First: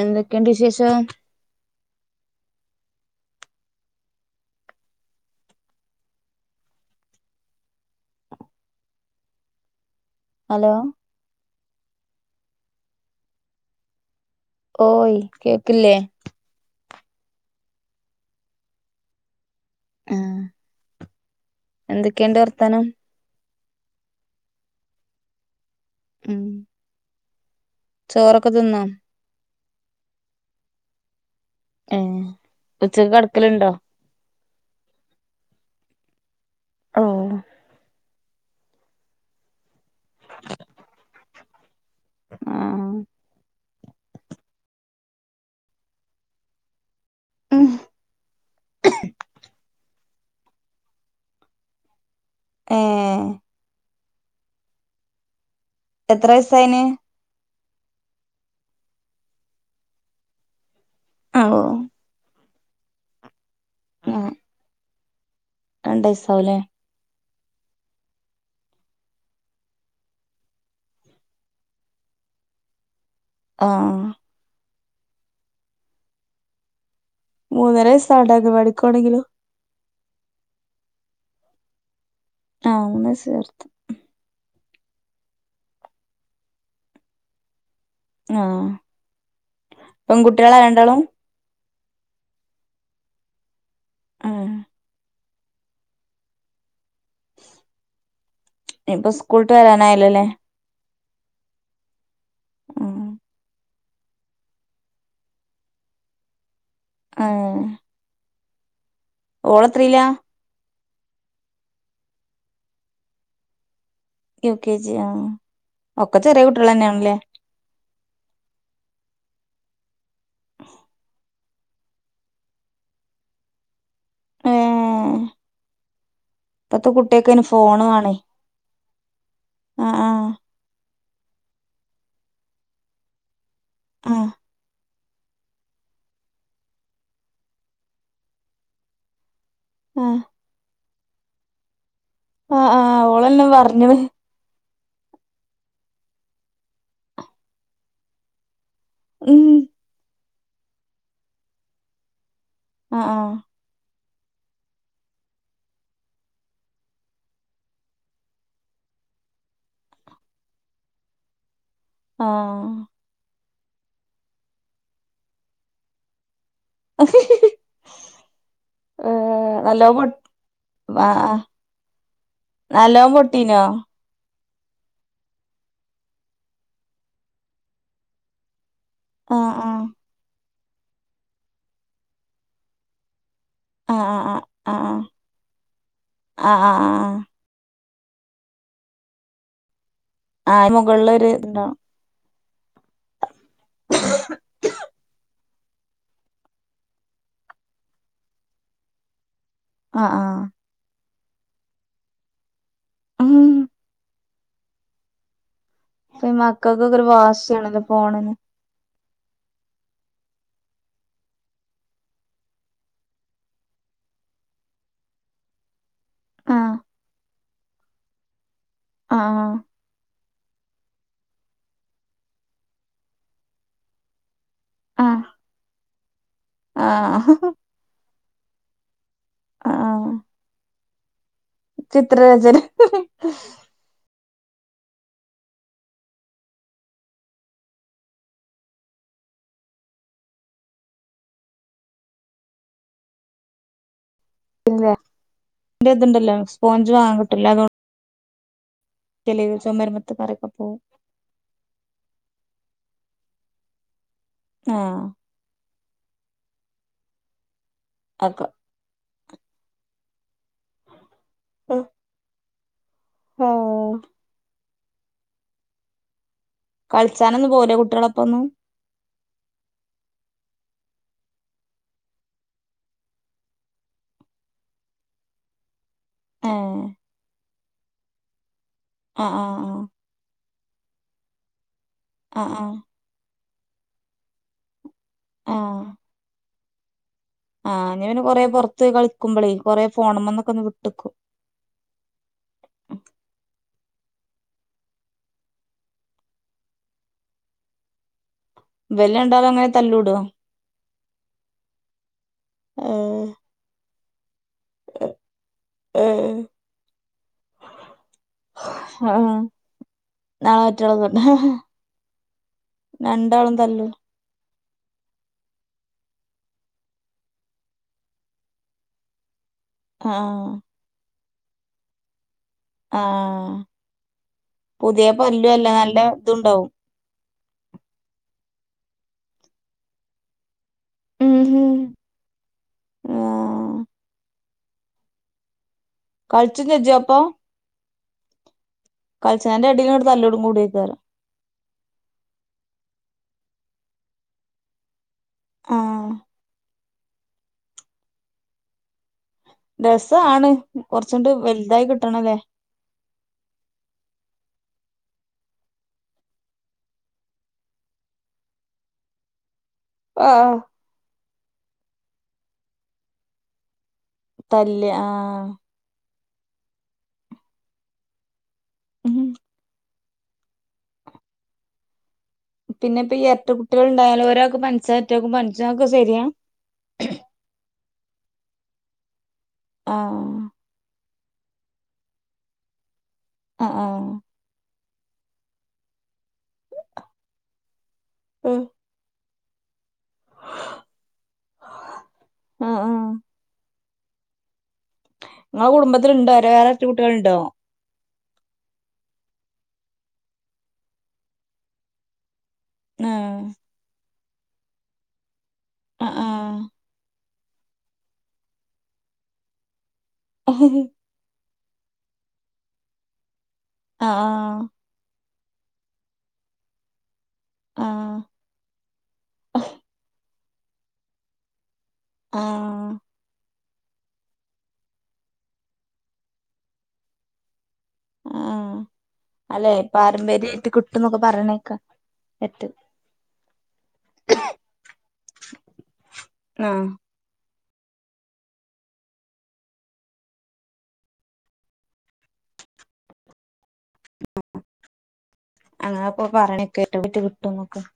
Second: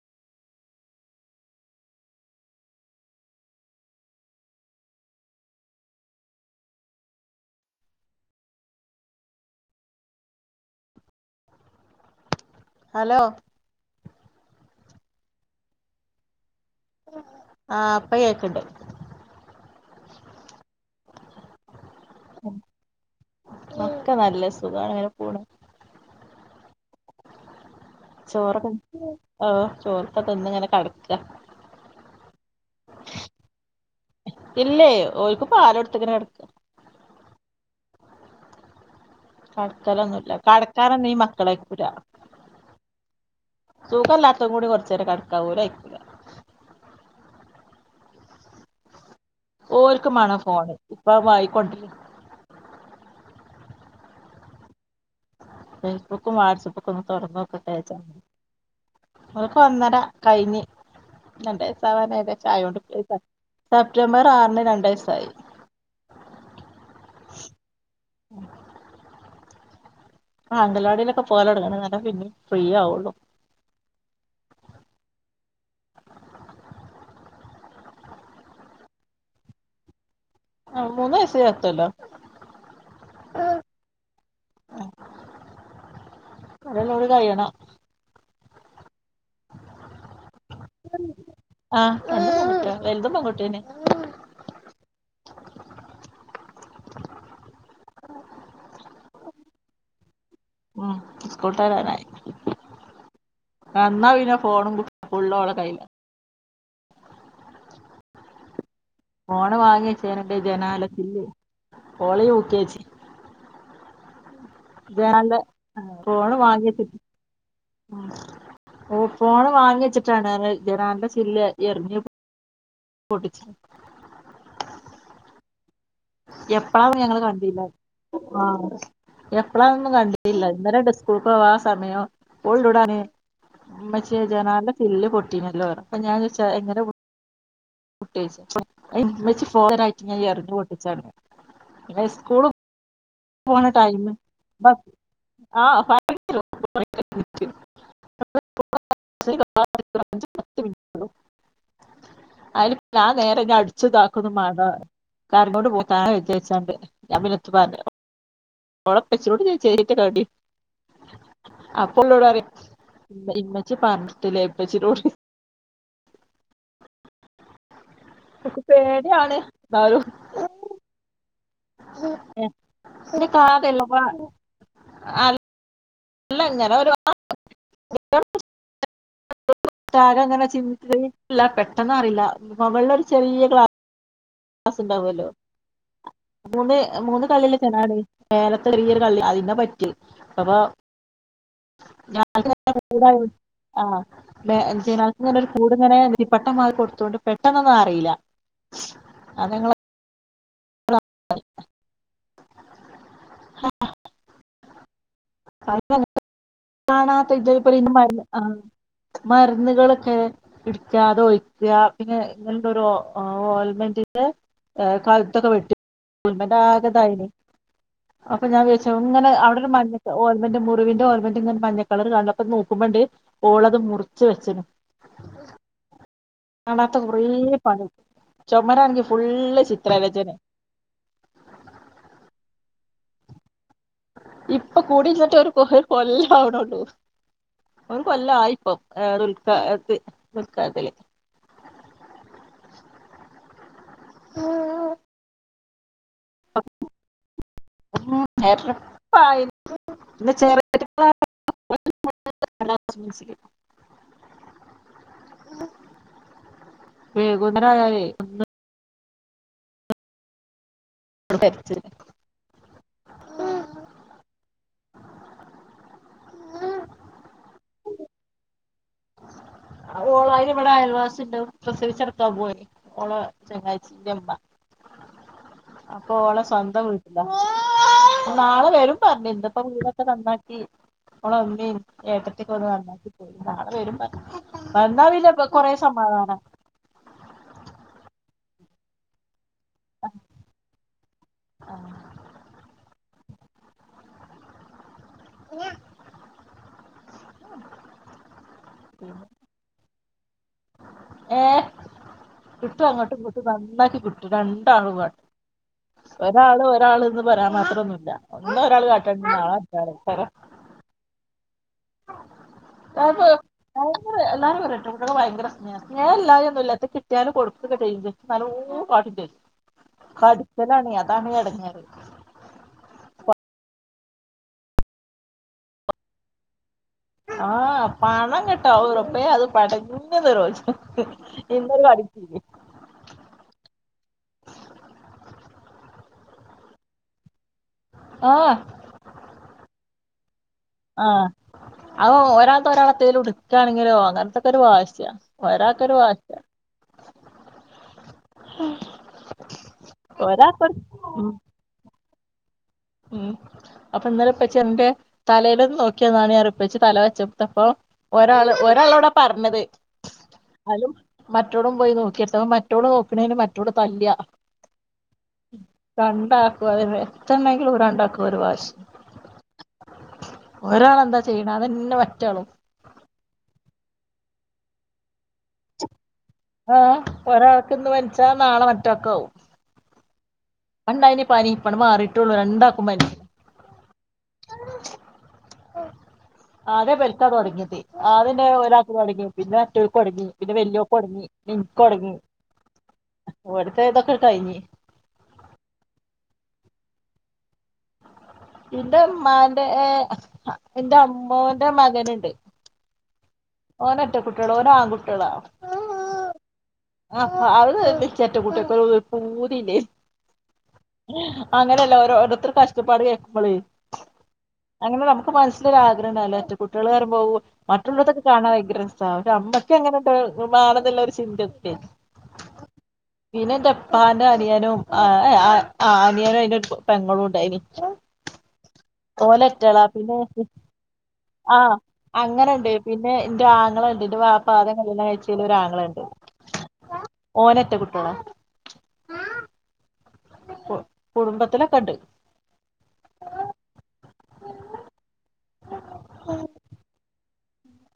എന്തൊക്കെ ഇണ്ട് വിശേഷം ഹലോ ഹലോ ഓയി കേക്ക്ല്ലെ ആ ഇപ്പ കേക്ക്ണ്ട് എന്തെക്കെ ഇണ്ട് വർത്താനം ഒക്കെ നല്ല സുഖാണ് ഇങ്ങനെ പോണ് ഉം ചോറൊക്കെ ആ ചോർപ്പ തിന്ന് ഇങ്ങനെ കട്ക്കാ ഏ ഉച്ചക്ക് കടക്കലുണ്ടോ ഇല്ലെയ് ഓൽക്ക് പാൽ കൊട്ത്ത് ഇങ്ങനെ കയ്‌ക്കാ ഓ കട്ക്കലൊന്നും ഇല്ല കട്ക്കാനൊന്നും ഈ മക്കൾ അയ്ക്കൂലാ ആ സുഖല്ലാത്തെയ് കൂടി കെർച്ചേരം കട്ക്കാൻ ഓൽ അയക്കുലാ ഉം ഓൽക്കും മാണം ഫോണ് ഇപ്പ അയ് വാങ്ങിക്കൊണ്ടരാ ഏ എത്ര ഫേസ്ബുക്കും വാട്സ്അപ്പും വയസായിന് ഒക്കെ ഒന്ന് തൊർന്നോ നിനക്ക് ഒന്നര കഴിഞ്ഞ് ഓ അല്ലെ [unintelligible] ചായ കൊണ്ട് പ്ലേ ആ, സെപ്റ്റംബർ ആറിന് രണ്ട് വയസ് സായി രണ്ട് വയസാവല്ലേ [unintelligible] ആ അംഗനവാടിയിലൊക്കെ പോയലടങ്ങല്ല പിന്നെ ഫ്രീ ആവുള്ളൂ ആ മൂന്നര വയിസാണ്ടേ അംഗൻവാടി ക്ക് പോവാണെങ്കിലും ആഹ മൂന്ന് വയസ്സ ഇരുത്തല്ലോ ആ മൂന്നു വയസ്സ്ചേർത്ത് ഒരു കൊല്ലം കൂടി കഴിയണം ആഹ് പെൺകുട്ടികളാരണ്ടാളും രണ്ടും പെൺകുട്ടി തന്നെ ഇപ്പൊ സ്കൂളട്ട് വരാനായില്ലല്ലേ സ്കൂൾവിട്ട് വരാനായി ആ എന്നാ പിന്നെ ഫോണും ഫുള്ള ഓള കയ്ല്ല ആഹ ഫോൺ വാങ്ങിയച്ചേന ജനാല ഓള് യുകെജി യു കെ ജി ആ ല്ല ഒക്കെ ഫോൺ ണ് ചെറിയ കുട്ടികൾ വാങ്ങിയിട്ട് തന്നെയാണല്ലേ ഓ ഫോൺ വാങ്ങി വച്ചിട്ടാണ് ജനാന്റെ ചില്ല് എറിഞ്ഞ് പൊട്ടിച്ച ഏ എപ്പളാ ഞങ്ങള് കണ്ടില്ല വാണേ ആ എപ്പളാന്നും ആഹ് ആഹ് കണ്ടിട്ടല്ല ഇന്നലെ ഡിസ്പ്ല കുക്ക ആ സമയം ആഹ് ഉൾടാനച്ചേജനാല ചില്ല് പൊട്ടീനല്ലോ അപ്പ ഞാൻ ചച്ചാ എങ്ങനെ കുട്ട ഫോണിനായിട്ട് ഞാൻ എറിഞ്ഞുപൊട്ടിച്ചാണ് അ സ്കൂള ആഹ് ആഹ് ആഹ് ഓളെന്നെ പോണ പറഞ്ഞ്ണ് ടൈമ് ബസ് ആഹ് ഉം പത്തു മിനിറ്റ് അയില് പ്പൊ ആഹ് ഞാൻ നേരെ ന്നെ അടിച്ച് താ ക്കൊന്നും മാണ്ട കരഞ്ഞോണ്ട് പോവും ചായ കയ്ച്ച ജാരിച്ചാണ്ട്. ഞാൻ പിന്നെ ഒന്നും പറഞ്ഞില്ല ഓളെ പ്പച്ചിനോട് ചോയ്ച്ചായിരിയ്ക്കണേ മാണ്ടി അപ്പൊ ഓളിന്നോട് ആഹ് പറയാ ആഹ് ഇമ്മ ജ് പറഞ്ഞിട്ടില്ലേ പ്പച്ചിനോട് [unintelligible] ഓക്ക് പേടിയാണ് ഏഹ് നല്ലോം ന്നാലും പൊ ആഹ് ആഹ് നല്ലോം ഒരു പൊട്ടീനോ കാതല്ലോപ്പ [unintelligible] ആ എല്ലങ്ങനെ ഒരു [unintelligible] ആഹ് ആഹ് [unintelligible] ല്ല പെട്ടെന്ന് അറിയില്ല മുകളില ഒരു ചെറിയ ഒരു ആ ആ സ് ണ്ടാവല്ലോ. ആഹ് ആഹ് മൂന്ന് ആഹ് ആഹ് മൂന്നു കള്ളില്ലെ ജനാല മേലെ ചെറിയൊരു കള്ളി അതിനാ പറ്റിയ് ആ മുകളിലൊര് ഇതുണ്ടാകും [unintelligible] [unintelligible] കൂടുങ്ങനെ നെറ്റിപ്പട്ടം മാതിരി കൊടുത്തൊണ്ട് പെട്ടെന്നൊന്നും അറിയില്ല അത് ഞങ്ങള് അ ആ [unintelligible] ഉം ഉം പ്പം ഈ മക്കക്കൊക്കെ ഒരു കാണാത്ത ഇതിപ്പോ വാശിയാണല്ലോ ഇന്ന് മരുന്ന് ഫോണിന് ആ മരുന്നുകളൊക്കെ ഇടിക്കാ അത് ഒഴിക്ക പിന്നെ ങ്ങനെ ഓൽമെന്റിന്റെ കഴുത്തൊക്കെ വെട്ടി - ആഹ് ഓൽമന്റാകെ ഇതായിണ് അ അപ്പൊ ഞാൻ വിചാരിച്ച ങ്ങനെ ആഹ് അവിടൊരു മഞ്ഞ ഓല്മന്റ് മു മുറിവിന്റെ ഓല്മന്റ് ഇങ്ങനെ മഞ്ഞക്കളർ കണ്ടപ്പൊ നോക്കുമ്പോ ണ്ട് ഓളത് മുറിച്ച് വെച്ച്ണ് ആഹ് കാണാത്ത കുറേ ആഹ് പണി ചൊമരാണെങ്കി ഫുള്ള് ആഹ് ചിത്രരചന ചിത്രരചന [unintelligible] ഇപ്പൊ കൂടിരിന്ന്ട്ട് ഒരു കൊല്ലം ആവ്ണൊള്ളൂ. ഒരു കൊല്ലയിപ്പം ഏ ദുൽഖഅത് ദുൽഖഅതിൽ. [inaudible] പിന്നെ ത്ണ്ടല്ലോ സ്പോഞ്ച് വാങ്ങാൻ കിട്ടല്ലോ അതോ [unintelligible] ചെളിയ ചൊമര്മത്തെ പിന്നെ കറൊക്കെ പോവും ചെറിയ [unintelligible] ആഹ് വേഗോ രായാലേ ഒന്നും അതൊക്കെ [unintelligible] പോം കളിച്ചാനൊന്നും പോവൂലേ കുട്ട്യാളൊപ്പൊന്നും ഓളായിന് വടെ അയൽവാസിണ്ട് പ്രസവിച്ചിടക്കാൻ പോയി ഓളെ ചെങ്ങായ്ച്ചിന്റെമ്മ അപ്പൊ ഓളെ ഏഹ് സ്വന്തം വീട്ടിലാ നാളെ വെരും പറഞ്ഞു ആഹ് ഇന്ന്പ്പോ ആഹ് വീടൊക്കെ നന്നാക്കി തീ ഓളമമീം ഏട്ടതീം ആഹ് ഒക്കെ ആഹ് നന്നാക്കി പോയി നാളെ വെരും [unintelligible] വന്നാ പിന്നെ ബക് ആഹ് കൊറേ ആഹ് സമാദാനം ആഹ് ഞ്ഞി പിന്നെ കൊറേ പൊറത്ത് പോയി കളിക്കുമ്പോളേയ് കൊറേ ഫോണ് മ്മന്നൊക്കെ ഒന്ന് വിട്ട്ക്കും ആഹ് ബല് രണ്ടാലും അങ്ങനെ തല്ലൂടോ ഏ കിട്ടും അങ്ങട്ടും ഏഹ് ഇങ്ങട്ടും നന്നാക്കി കിട്ടും രണ്ടാളും കാട്ടും ഏഹ് ഒരാള് ഒരാള്ന്ന് പറേൻ മാത്രന്നൂല ഇന്ന് ഒരാള് കാട്ടാണെങ്കി ആഹ് നാളെമാറ്റാളേകാരം നാളെ മറ്റോളൊക്കെ ഉണ്ട് കാക്കു രണ്ടാളും തല്ലും [unintelligible] ഇത്ങ്ങള് ഭയങ്കര സ്നേഹ. സ്നേഹ ഇല്ലാതൊന്നും ഇല്ല. ഇത് കിട്ടിയാല് കൊടുക്കക്കെ ചെ യ്യും പക്ഷെ നല്ലോ കാട്ടും ചെയ്യും ആഹ് കടിക്കലാണ് ഞാൻ അതാണ് എടങ്ങേറ് ആഹ് പുതിയ പല്ലും അല്ലെ നല്ല ഇതുണ്ടാവും ആഹ് പണം കെട്ടോ ഓ റബ്ബേഅത് പടഞ്ഞ് നിലോളിച്ചും ഉം ഇന്നൊരു ആഹ് [unintelligible] കളിച്ചനിജോ അപ്പൊ ആ കളിച്ചെന്റെ ഇടയില് തല്ലു കൂടും മുടി ക്കേറ അ ഒരാൾത്ത ഒരാളത്തേൽ ഉടുക്കുകയാണെങ്കിലോ അങ്ങനത്തൊക്കെ ഒരു വാശിയ ഒരാക്കൊരു ആഹ് [unintelligible] ഉം രസാണ് കുറച്ചുകണ്ട് വലുതായി കി കിട്ടണതേ ഉം അപ്പൊ ഇന്നലെ ഉപ്പച്ചി എന്റെ തലേടുന്ന് നോക്കിയതാണ് ഞാൻപ്പച്ചി തല വെച്ച് കൊടുത്തപ്പം ഒരാള് ഒരാളോട പറഞ്ഞത് അലും മറ്റൊടും പോയി നോക്കി കേട്ടോ മറ്റോള് നോക്കണേന് മറ്റോട് തല്ലുകാ തല്ല് ആഹ് [unintelligible] അതല്ലേ [unintelligible] രണ്ടാക്കും ഒരു വാശി ഉം ഒരാളെന്താ ചെയ്യണെ അതന്നെ മ പിന്നെ ഇപ്പ ഈ അറ്റ കുട്ടികൾഉണ്ടായാലും ഒരാക്ക് പൻസാ ആഹ് ഒരാൾക്ക് ഒക്കെ വലിച്ച് ച്ചാ നാളെ മറ്റാക്ക് ആവും ആ ഉം ഉണ്ടായിനി പനി ഇപ്പം മാറിയിട്ടുള്ളൂ രണ്ടാക്കും പനി ആ ആകെ പെൽത്താ തുടങ്ങിയത് അതിന്റെ ഉം ഒരാക്ക് കളിക്കും പിന്നെ മറ്റേവൾ കൊടുങ്ങി പിന്നെ വല്യവക്ക് കൊടങ്ങി എനിക്കൊടങ്ങി ആഹ് ഏതൊക്കെ കഴിഞ്ഞ് നിങ്ങളെ കുടുംബത്തിലുണ്ടോ [unintelligible] രണ്ട് കുട്ടികളുണ്ടോ എന്റുമ്മാന്റെ എന്റെ അമ്മോടെ മകനുണ്ട് ആഹ് ഓന് ഒറ്റ കുട്ടികള് ഓന് ആൺകുട്ടികളാ ആ ആഹ് ആ അ വിറ്റ [unintelligible] പൂതിയില്ലേ [inaudible] അങ്ങനെയല്ല ഓരോടത്തരു കഷ്ടപ്പാട് കേൾക്കുമ്പോള് ആഹ മനസ്സിലൊരു ആഗ്രഹം ഇണ്ടാവുല്ലെ എരട്ടകുട്ടിളേ ന്ന്‌ പറീംമ്പോ ആഹ് മറ്റുള്ളവടത്തൊക്കെ കാണാൻ ഭയങ്കര രസാ ഒരു അമ്മക്കെങ്ങനെ [unintelligible] മാണന്നൊല്ല ഒരു ചിന്ത [inaudible] ആ പിന്നെഇന്റെപ്പാന്റെ അനിയനും അനിയനും അതിന്റെ ഒരു പെങ്ങളും ഉണ്ടായിനി ആഹ ഓല്റ്റാള പിന്നെ കിട്ടുന്നൊക്കെ ആഹ പറയണേക്കാ എരട്ട അങ്ങനെണ്ട് പിന്നെ എന്റെ ആങ്ങളുണ്ട് എന്റെ വാപ്പ ആദ്യം കല്യാണം കഴിച്ചൽ ഒരാങ്ങളുണ്ട് ആഹ് ഓന രട്ടെ കുട്ടിയാള കു കുടുംബത്തിലൊക്കെ ഉണ്ട് അങ്ങപ്പൊ പറഞ്ഞ കേ കേട്ടട്ട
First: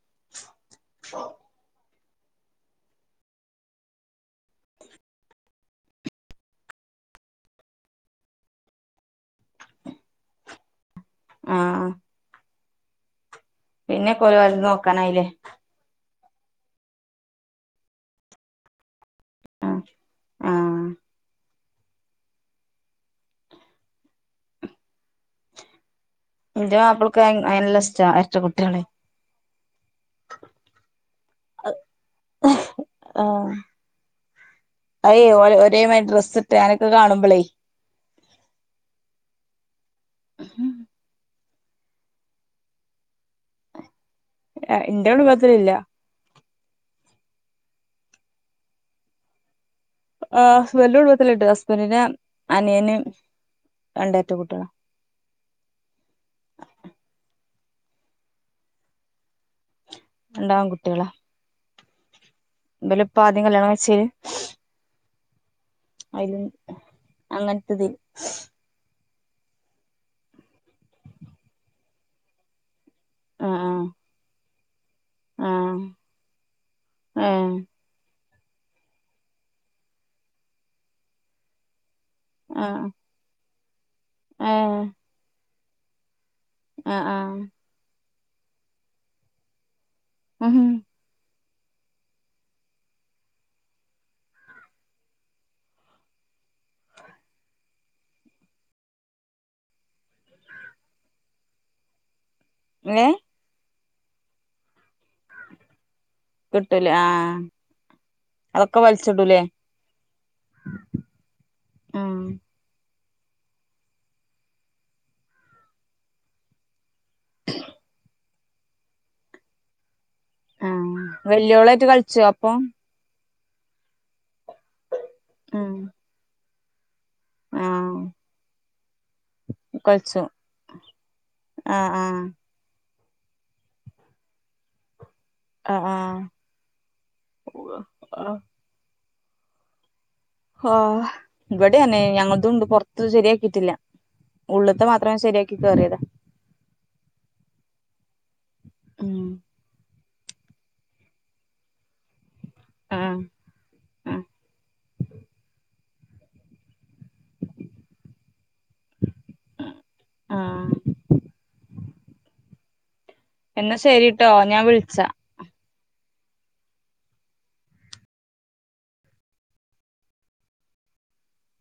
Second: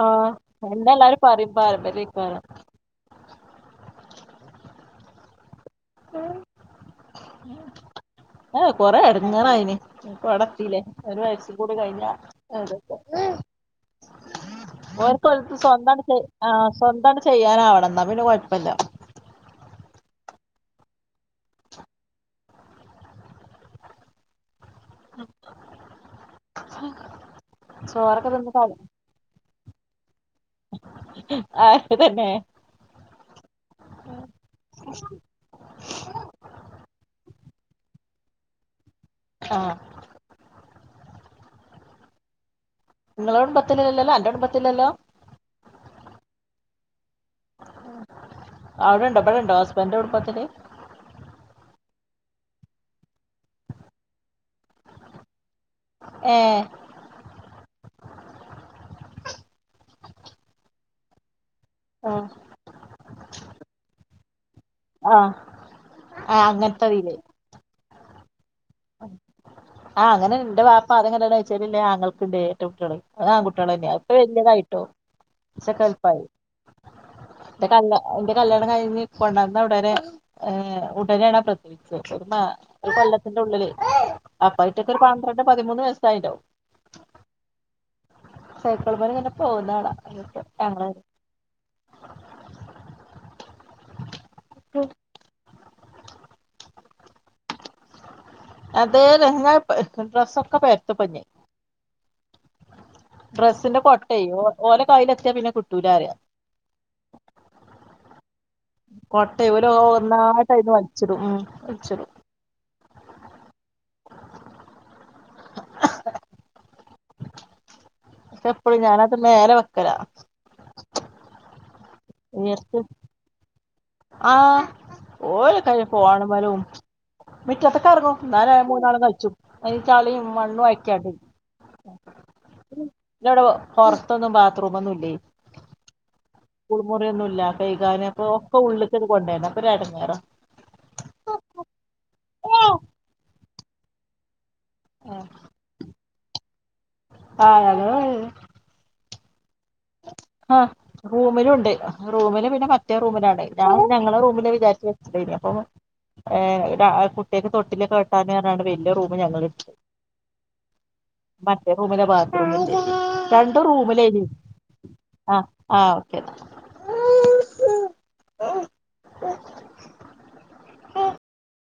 ആ എന്താ എല്ലാരും പറയും പാരമ്പര്യ [unintelligible] ആഹ കൊറെ എടങ്ങാറായിന്പ്പാ അവിടെ എത്തില്ലേ ഒരുവയസ്സും കൂടി കഴിഞ്ഞ അതെക്കെന്നേണ് പിന്നെക്കെ ഓലത് ഓല് നോക്കാനായില്ലേ ആ സ്വന്തണ്ട് ചെയ്യാന ആവണം എന്നാ പിന്നെ കുഴപ്പല്ല അ ആ [inaudible] ഇന്റെ മാപ്പളക്ക് അയനെല്ലഷ്ട്ട ചോറൊക്കെ എരട്ട തിന്ന് കള കുട്ടികളെ ആഹ് തന്നെ ആ അയ ഒരേ മാതിരിഡ്രെസ്സ് ഇട്ട് അങ്ങനെക്കെ കാണുമ്പളേ ആഹ് ഞങ്ങളെ കുടുംബത്തിലെ [unintelligible] ഇന്റെ കുടുംബത്തിൽ ഇല്ല അവിടെണ്ടോ ബടണ്ടോ ആ ഇവലെ കുടുംബത്തില് ഇണ്ട് ഹസ്ബന്റിനെ അനിയന് രണ്ട് എരട്ട കുട്ടികളാ ഏ രണ്ടു ആൺ കുട്ടികളാ ആ ഇബലെ ഇപ്പ ആദ്യം കല്യാണം കഴിചീല് ആ അയില് അങ്ങനത്തതില് ഹ [inaudible] ആഹ് അങ്ങനെണ്ട്ന്റെ ബാപ്പാ ആദ്യംകല്യണം കഴിചേലുള്ള ആ ങ്ങൾക്കുണ്ട് ഏരട്ടകുട്ടികള് അത് ആ ആൺട്ടികളന്നായാ ഇപ്പൊ വലിയതായി ട്ടോ ആ സ്റ്റക്കായി പായി ആ ഏ എന്നിട്ട് അല്ല കല്യാണം കഴിഞ്ഞ് കൊണ്ടന്ന ഉടനെ ഏ ഉടനെണ് പ്രത്യേക ആ കൊള്ളത്തി [unintelligible] ഉള്ളിൽ അപ്പായിട്ടൊരു ഒരു പാത്രം പതിമൂന്ന് വയസ്സായിണ്ടാവും ആഹ ആഹ സൈക്കൾമല് ഇങ്ങനെ പോകുന്നതുകാണാം [unintelligible] [unintelligible] അത ങ്ങ ഡ്രെസ്സൊക്കെ പരത്ത്പ ഏ [inaudible] ഡ്രസ്സിന്റെ കൊ ഓ ഓല കയ്ലെത്തിയാ പിന്നെ കിട്ടൂലറിയ കിട്ടൽ ആഹ കോട്ട ഓൽ ഒന്നായിട്ടായിന്ന് വലിച്ചിടും ഉം വലിച്ചിടും ആ എപ്പഴും ഞാനത് നേരെ വെക്കല ആഹ വല്ലിയോള കളിച്ചോ ഒപ്പം ആ ഉം ഓലൊക്കെ ഫോണെമലും ആഹ് മിറ്റത്ത്ക്കറങ്ങും എന്നാൽ മൂന്നാളും കളിച്ചും അയിന്ചളി കളിച്ചു മണ്ണ് ആക്കിയാണ്ട് ആഹ് ആഹ് പിന്നവിടെ പുറത്തൊന്നും ബാത്റൂം ഒന്നുഇല്ലേ ആഹ് സ്കൂൾ മുറിയൊന്നുയില്ല കൈ കാൻ ആഹ് അപ്പോ ഉള്ളത് യിത് പോണ്ടേ അപ്പൊ ഒരു എടങ്ങേറാണ് ആഹ് ഇവിടെയന്നെ ഞങ്ങളതുണ്ട് പൊറത്ത് ശരിയാക്കിട്ടില്ല ആഹ ആ അതോ ഉം ആഹ റൂമിലുണ്ട് റൂമിൽ പിന്നെ മറ്റേ ആഹ് റൂമിലാണ് ഞൻ ഞങ്ങള റൂമില് വിചാരിച്ച വെച്ചദയിനി അപ്പം ഏ ടാ കുട്ടിയക്ക് തൊട്ടിലൊക്കെ കെട്ടാൻ ആണ്ട് വലിയ റൂ ഞങ്ങൾ എടുത്തു ആഹ് മറ്റേ റൂമിലാ ബാത്രറൂം ഉള്ള എന്നെ ശരിട്ടോ ഞാൻ വിളിച്ചാ ആ ആ ഓക്കെ എന്നാ [inaudible]